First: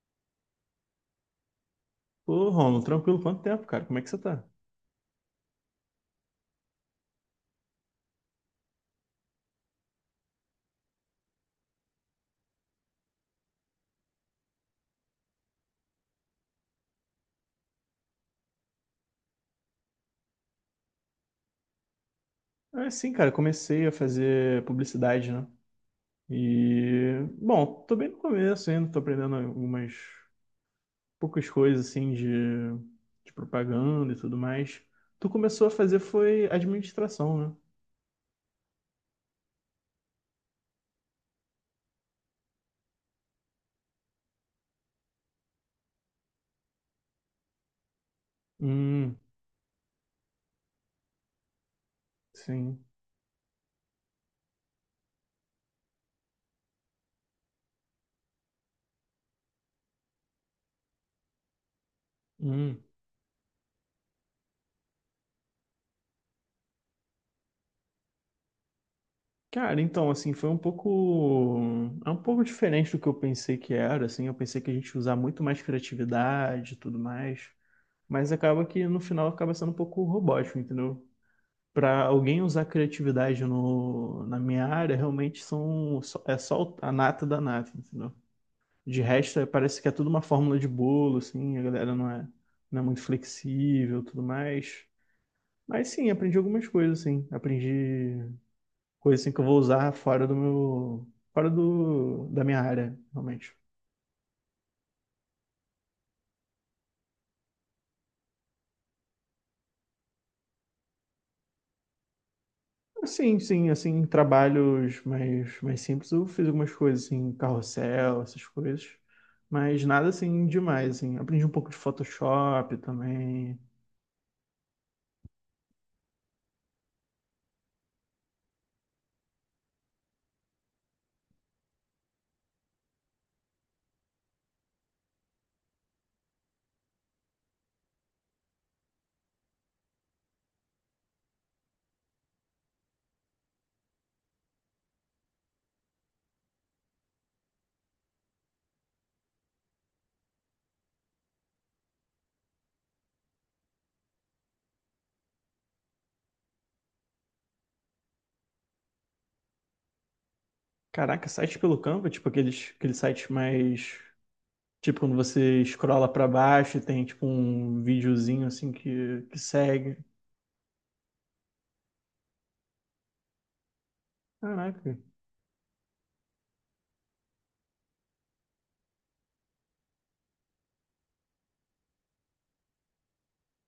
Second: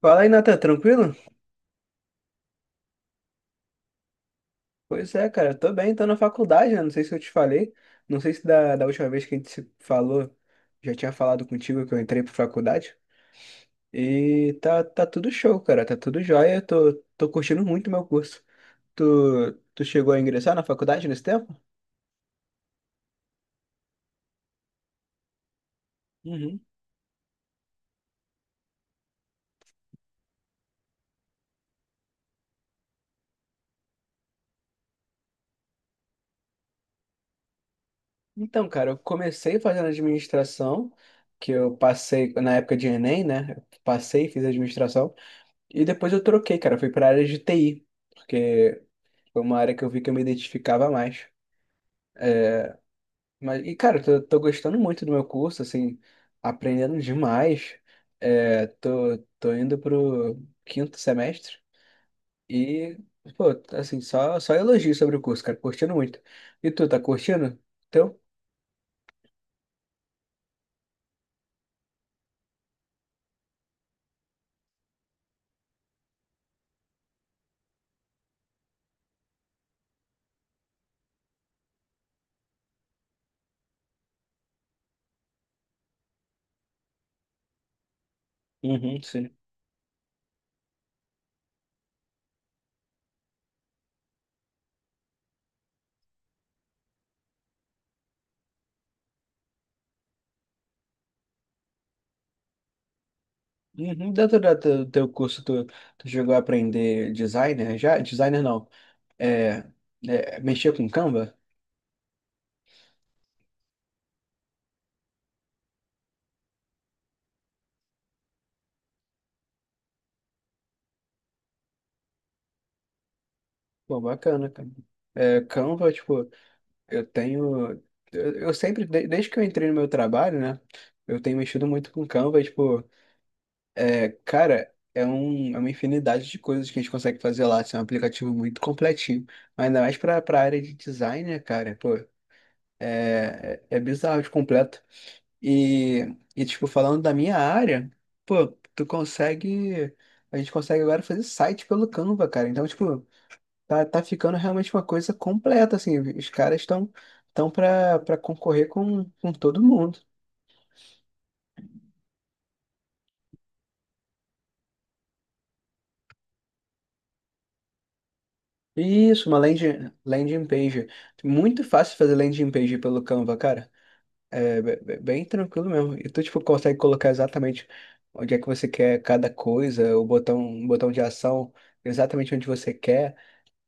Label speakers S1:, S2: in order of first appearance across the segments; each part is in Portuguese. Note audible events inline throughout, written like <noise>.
S1: Fala aí, Nathan, tranquilo?
S2: Ô, Romulo, tranquilo, quanto tempo, cara? Como é que você tá?
S1: Pois é, cara, eu tô bem, tô na faculdade, né? Não sei se eu te falei, não sei se da última vez que a gente se falou, já tinha falado contigo que eu entrei pra faculdade. E tá tudo show, cara, tá tudo jóia, eu tô curtindo muito meu curso. Tu chegou a ingressar na faculdade nesse tempo?
S2: É, sim, cara, comecei a fazer publicidade, né?
S1: Uhum.
S2: E, bom, tô bem no começo ainda, tô aprendendo algumas poucas coisas, assim, de propaganda e tudo mais. Tu começou a fazer foi administração, né?
S1: Então, cara, eu comecei fazendo administração, que eu passei na época de Enem, né? Eu passei, e fiz administração, e depois eu troquei, cara, eu fui pra área de TI. Porque
S2: Hum,
S1: Foi uma área que eu vi que eu me identificava mais.
S2: sim.
S1: Mas, cara, eu tô gostando muito do meu curso, assim, aprendendo demais. É, tô indo pro quinto semestre
S2: Hum.
S1: e, pô, assim, só elogio sobre o curso, cara, curtindo muito. E tu, tá curtindo? Teu?
S2: Cara, então, assim, foi um pouco. É um pouco diferente do que eu pensei que era, assim. Eu pensei que a gente ia usar muito mais criatividade e tudo mais. Mas acaba que no final acaba sendo um pouco robótico, entendeu? Para alguém usar criatividade no, na minha área, realmente são, é só a nata da nata, entendeu?
S1: Uhum,
S2: De
S1: sim.
S2: resto, parece que é tudo uma fórmula de bolo, assim, a galera não é muito flexível, tudo mais. Mas sim, aprendi algumas coisas, assim. Aprendi coisas assim, que eu vou usar fora do meu, da minha área, realmente.
S1: Uhum. Dentro do teu curso, tu chegou a aprender designer já? Designer não. É, mexer com Canva?
S2: Sim, sim, assim, em trabalhos mais simples, eu fiz algumas coisas, assim, carrossel, essas coisas, mas nada, assim, demais, assim, aprendi um pouco de Photoshop também,
S1: Pô, bacana, cara. Canva, tipo. Eu tenho. Eu sempre, desde que eu entrei no meu trabalho, né? Eu tenho mexido muito com Canva, tipo, cara, é uma infinidade de coisas que a gente consegue fazer lá. Assim, é um aplicativo muito completinho. Mas ainda mais pra área de design, né, cara? Pô, é bizarro de completo. E, tipo, falando da minha área, pô, tu consegue. A gente consegue agora fazer site pelo Canva, cara. Então, tipo. Tá ficando realmente uma coisa completa, assim. Os caras estão tão para concorrer com todo mundo.
S2: caraca, site pelo Canva, tipo, aqueles sites mais, tipo, quando você escrola pra baixo e tem, tipo, um videozinho, assim,
S1: Isso, uma
S2: que
S1: landing,
S2: segue,
S1: landing page. Muito fácil fazer landing page pelo Canva, cara. É
S2: caraca,
S1: bem tranquilo mesmo. E tu, tipo, consegue colocar exatamente onde é que você quer cada coisa, o botão de ação exatamente onde você quer.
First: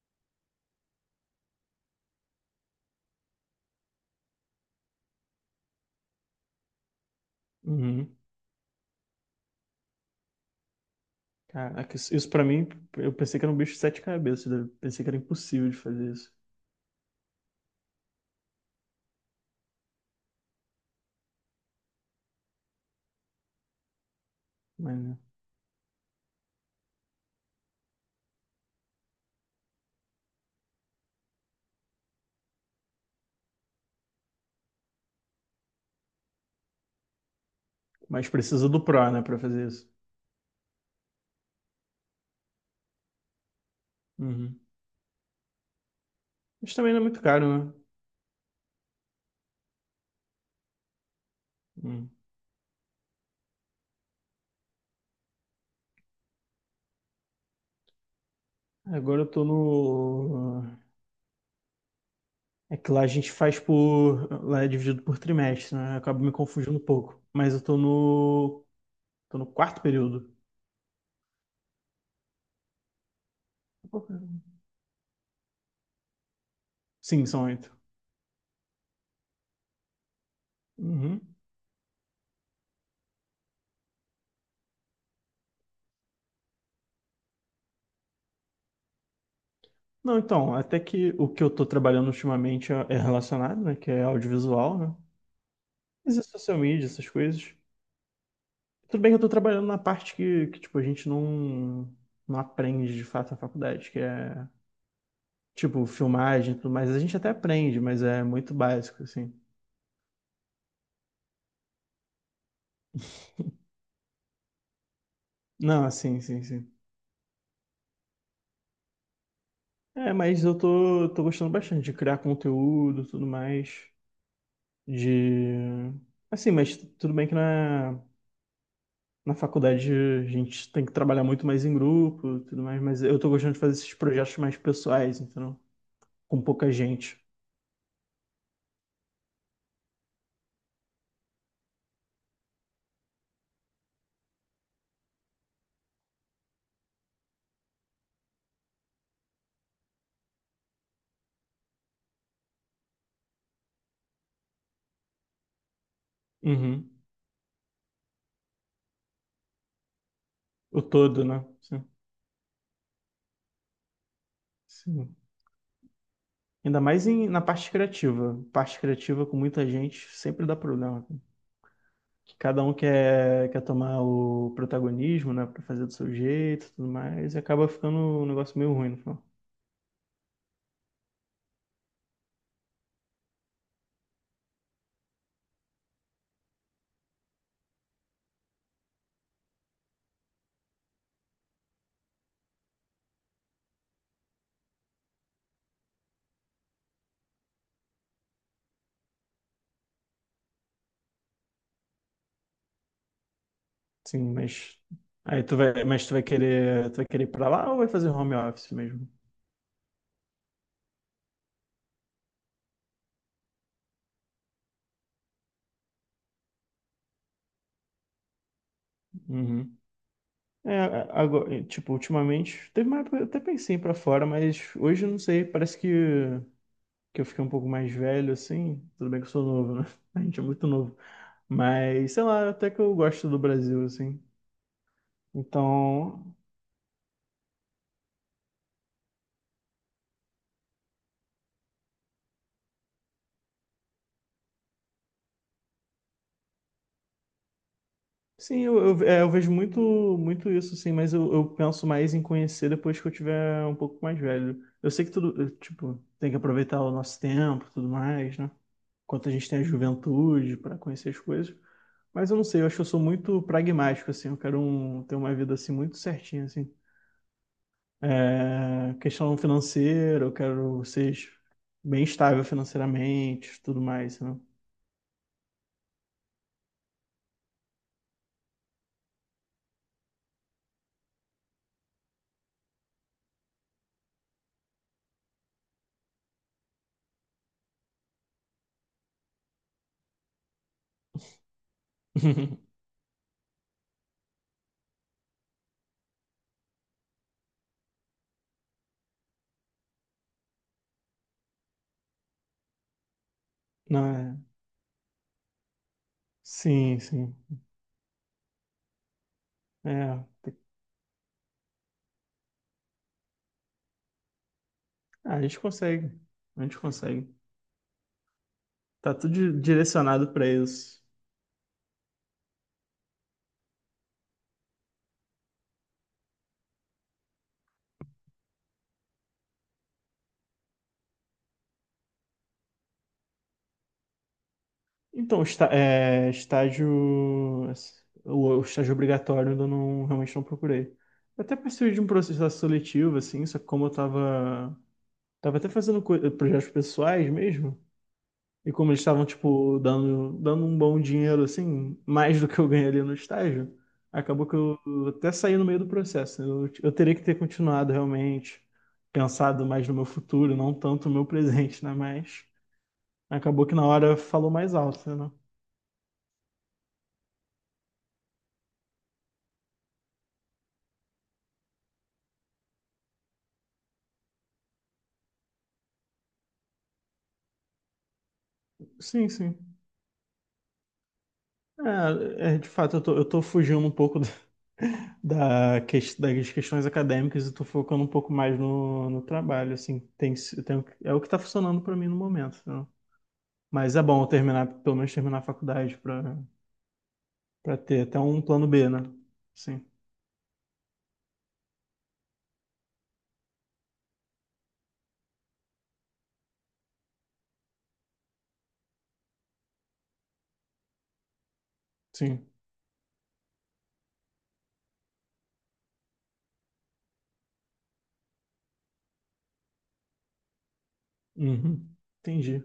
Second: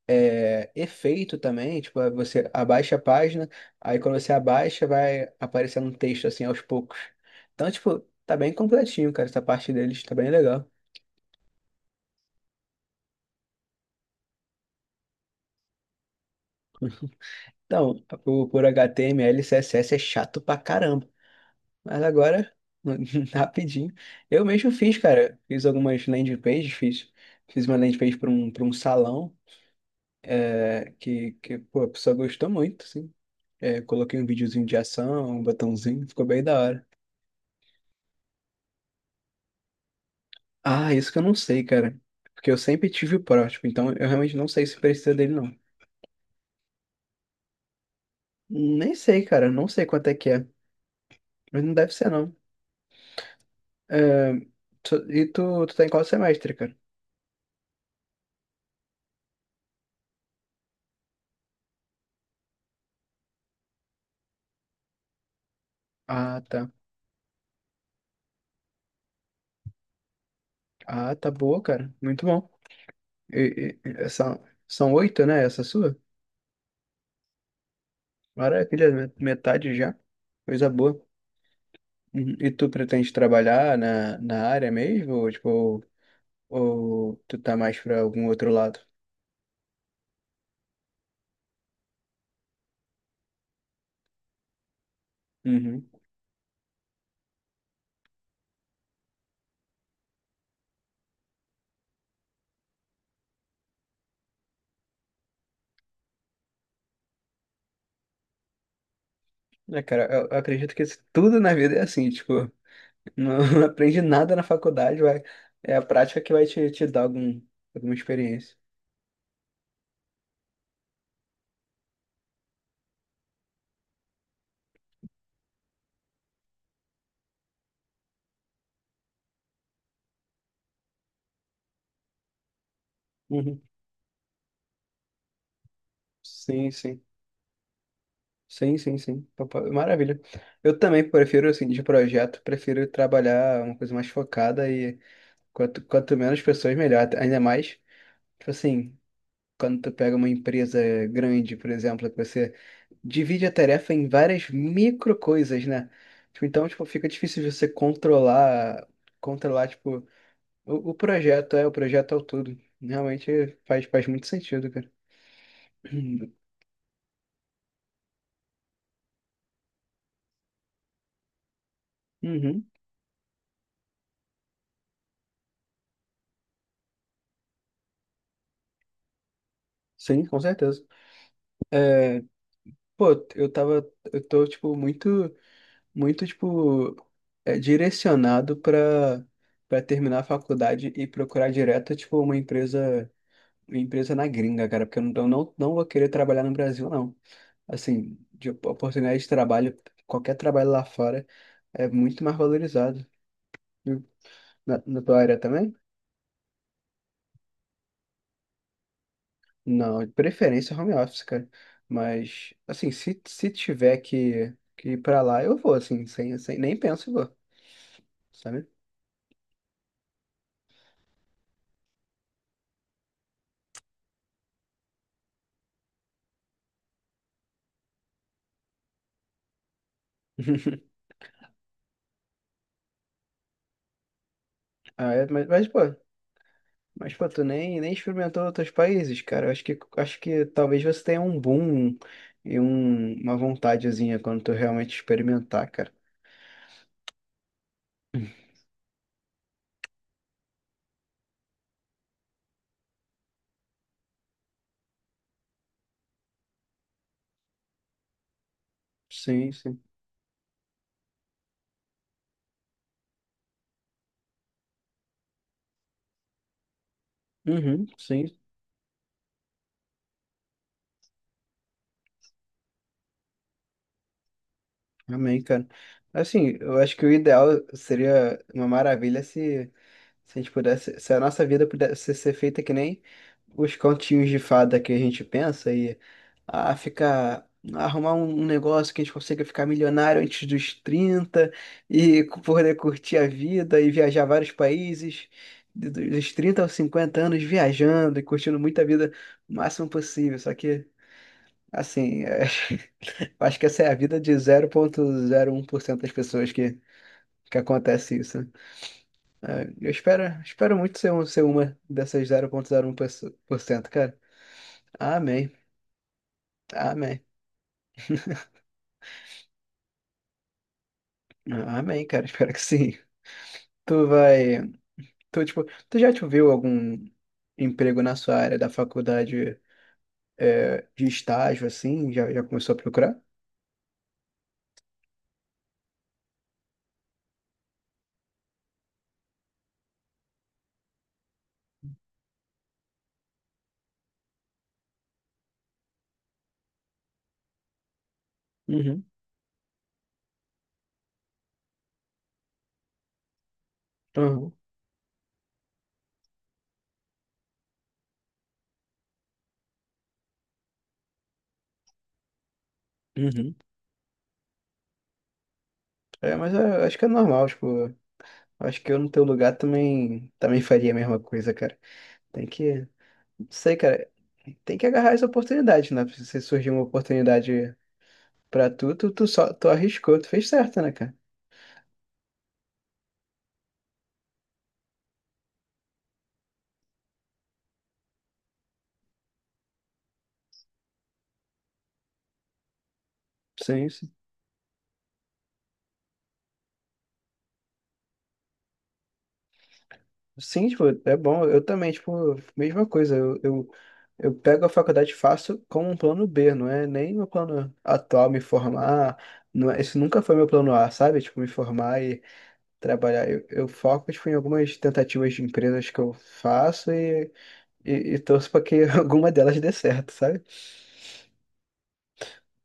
S1: Efeito também, tipo, você abaixa a página, aí quando você abaixa vai aparecendo um texto assim aos poucos. Então, tipo,
S2: uhum.
S1: tá bem completinho, cara, essa parte deles tá bem legal.
S2: Caraca, isso pra mim, eu pensei que era um bicho de sete cabeças, né? Pensei que era impossível de fazer isso,
S1: Então, por HTML, CSS é chato pra caramba, mas agora, <laughs> rapidinho, eu mesmo fiz,
S2: mas,
S1: cara, fiz algumas landing pages, fiz uma landing page para um salão, pô, a pessoa gostou muito, assim. Coloquei um videozinho de ação, um botãozinho, ficou bem da hora.
S2: mas precisa do Pro, né, pra fazer isso.
S1: Ah, isso que eu não sei, cara. Porque eu sempre tive o prótipo, então eu realmente não
S2: Uhum.
S1: sei se precisa dele, não.
S2: Mas também não é muito caro, né?
S1: Nem sei, cara. Não sei quanto é que é. Mas não deve ser,
S2: Hum.
S1: não. É, E tu tá em qual semestre, cara?
S2: Agora eu tô no. É que lá a gente faz por. Lá é dividido por trimestre, né? Eu acabo me
S1: Ah, tá.
S2: confundindo um pouco. Mas eu tô no. Tô no quarto período.
S1: Ah, tá boa, cara. Muito bom. E, e- e- é, são, são oito, né? Essa sua?
S2: Sim, são oito.
S1: Maravilha, metade já. Coisa boa.
S2: Uhum.
S1: Uhum. E tu pretende trabalhar na área mesmo? Ou, tipo, tu tá mais pra algum outro lado?
S2: Não, então, até que o que eu tô trabalhando ultimamente é relacionado, né? Que é audiovisual, né?
S1: Uhum.
S2: Mas é social media, essas coisas. Tudo bem que eu tô trabalhando na parte que tipo, a gente não, não aprende de fato na faculdade, que é tipo, filmagem e tudo mais, a gente até aprende, mas é muito básico, assim.
S1: Cara, eu acredito que tudo na vida é assim, tipo, não <laughs> aprende nada na faculdade, vai. É a
S2: Não, sim,
S1: prática que
S2: sim,
S1: vai
S2: sim.
S1: te dar alguma experiência.
S2: É, mas eu tô gostando bastante de criar conteúdo, tudo mais, de... Assim, mas tudo bem que na faculdade a gente tem que trabalhar muito mais em grupo, tudo mais, mas eu tô gostando de
S1: Uhum.
S2: fazer esses projetos mais pessoais, entendeu? Com
S1: Sim,
S2: pouca
S1: sim.
S2: gente.
S1: Sim, sim, sim. Maravilha. Eu também prefiro, assim, de projeto, prefiro trabalhar uma coisa mais focada e quanto menos pessoas, melhor. Ainda mais, tipo assim, quando tu pega uma empresa grande, por exemplo, que você divide a tarefa em várias micro coisas, né? Tipo, então, tipo,
S2: Uhum.
S1: fica difícil de você controlar, tipo,
S2: O
S1: o
S2: todo, né?
S1: projeto, o
S2: Sim.
S1: projeto ao todo. Realmente faz muito sentido, cara.
S2: Sim.
S1: <clears throat>
S2: Ainda mais na parte criativa. Parte criativa com muita gente sempre dá problema. Que cada
S1: Uhum.
S2: um quer tomar o protagonismo, né, para fazer do seu jeito, e tudo mais, e acaba ficando um negócio meio ruim no final.
S1: Sim, com certeza. Pô, eu tô, tipo, muito, muito, tipo, direcionado pra terminar a faculdade e procurar direto, tipo, uma empresa na gringa, cara, porque eu não, não vou querer trabalhar no Brasil, não. Assim, de oportunidade de trabalho, qualquer trabalho lá fora é muito mais valorizado. E
S2: Sim, mas
S1: na tua área
S2: aí tu
S1: também?
S2: vai, mas tu vai querer ir para lá ou vai fazer home office mesmo?
S1: Não, de preferência home office, cara. Mas, assim, se tiver que ir pra lá, eu vou, assim, sem, sem, nem penso e vou, sabe?
S2: Uhum. É, agora, tipo, ultimamente, teve uma época, que eu até pensei em ir para fora, mas hoje eu não sei, parece que eu fiquei um pouco mais velho assim, tudo bem que eu sou novo, né? <laughs> A gente é muito novo, mas sei lá, até que eu gosto do Brasil assim.
S1: Ah,
S2: Então,
S1: mas, pô, tu nem experimentou outros países, cara. Acho que talvez você tenha um boom e uma vontadezinha quando tu realmente experimentar, cara.
S2: sim, eu vejo muito isso, sim, mas eu penso mais em conhecer depois que eu tiver um pouco mais velho. Eu sei que tudo, eu, tipo, tem que aproveitar o nosso tempo, e tudo mais, né? Enquanto a gente
S1: Sim,
S2: tem a
S1: sim.
S2: juventude para conhecer as coisas. Mas eu não sei, eu acho que eu sou muito pragmático, assim. Eu quero ter uma vida, assim, muito certinha, assim.
S1: Uhum, sim.
S2: É, questão financeira, eu quero ser bem estável financeiramente, tudo mais, né?
S1: Amém, cara. Assim, eu acho que o ideal seria uma maravilha se a gente pudesse, se a nossa vida pudesse ser feita que nem os continhos de fada que a gente pensa e ficar arrumar um negócio que a gente consiga ficar milionário antes dos 30 e poder
S2: <laughs>
S1: curtir a vida e viajar vários países dos 30 aos 50 anos viajando e curtindo muita vida o máximo possível. Só que assim, <laughs> acho que essa é a
S2: Não
S1: vida de
S2: é?
S1: 0,01% das pessoas que
S2: Sim, sim.
S1: que acontece isso. Eu espero,
S2: É.
S1: espero muito ser, ser uma dessas 0,01%, cara.
S2: Ah, a
S1: Amém.
S2: gente consegue. A gente
S1: Amém.
S2: consegue. Tá tudo direcionado para isso.
S1: Amém, cara. <laughs> Espero que sim. Tu vai. Tu, tipo, tu já te viu algum emprego na sua área da faculdade, de estágio, assim? Já começou a procurar?
S2: Então, está, é, estágio. O estágio obrigatório eu ainda não, realmente não procurei. Eu até participei de um processo seletivo, assim, só que como eu tava. Tava até fazendo projetos pessoais mesmo. E como eles
S1: Uhum,
S2: estavam, tipo, dando um bom dinheiro, assim, mais do que eu ganhei ali no estágio, acabou
S1: uhum,
S2: que eu até saí no meio do processo. Né? Eu teria que ter continuado realmente, pensado mais no meu futuro, não tanto no meu presente, né? Mas
S1: uhum.
S2: acabou que na hora falou mais alto, né?
S1: Mas eu acho que é normal, tipo, acho que eu no teu lugar também faria a mesma coisa, cara. Tem que, não sei, cara, tem que agarrar as oportunidades, né? Se surgir uma oportunidade pra tu
S2: Sim,
S1: só, tu
S2: sim.
S1: arriscou, tu fez certo, né, cara?
S2: De fato, eu tô fugindo um pouco <laughs> da das questões acadêmicas e tô focando um pouco mais no trabalho, assim. Tem, é o que tá funcionando pra mim no momento, né?
S1: Sim,
S2: Mas é
S1: sim.
S2: bom eu terminar, pelo menos terminar a faculdade para ter até um plano B, né? Sim,
S1: Sim, tipo, é bom, eu também, tipo, mesma coisa, eu pego a faculdade e faço como um plano B, não é nem meu plano atual me formar, não é, esse nunca foi meu plano A, sabe? Tipo, me formar
S2: sim.
S1: trabalhar. Eu foco, tipo, em algumas tentativas de empresas que eu faço e, e torço para que <laughs> alguma delas dê certo, sabe?
S2: Uhum. Entendi.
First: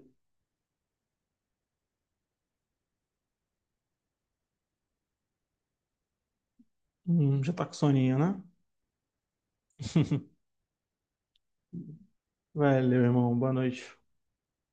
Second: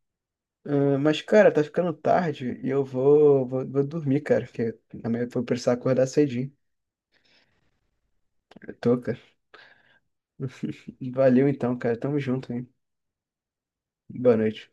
S1: Ah, mas, cara, tá ficando tarde e eu vou dormir, cara, porque amanhã eu vou precisar acordar cedinho.
S2: Já tá com soninho, né?
S1: Eu tô, cara.
S2: <laughs>
S1: Valeu então, cara. Tamo junto, hein?
S2: Valeu, irmão. Boa noite.
S1: Boa noite.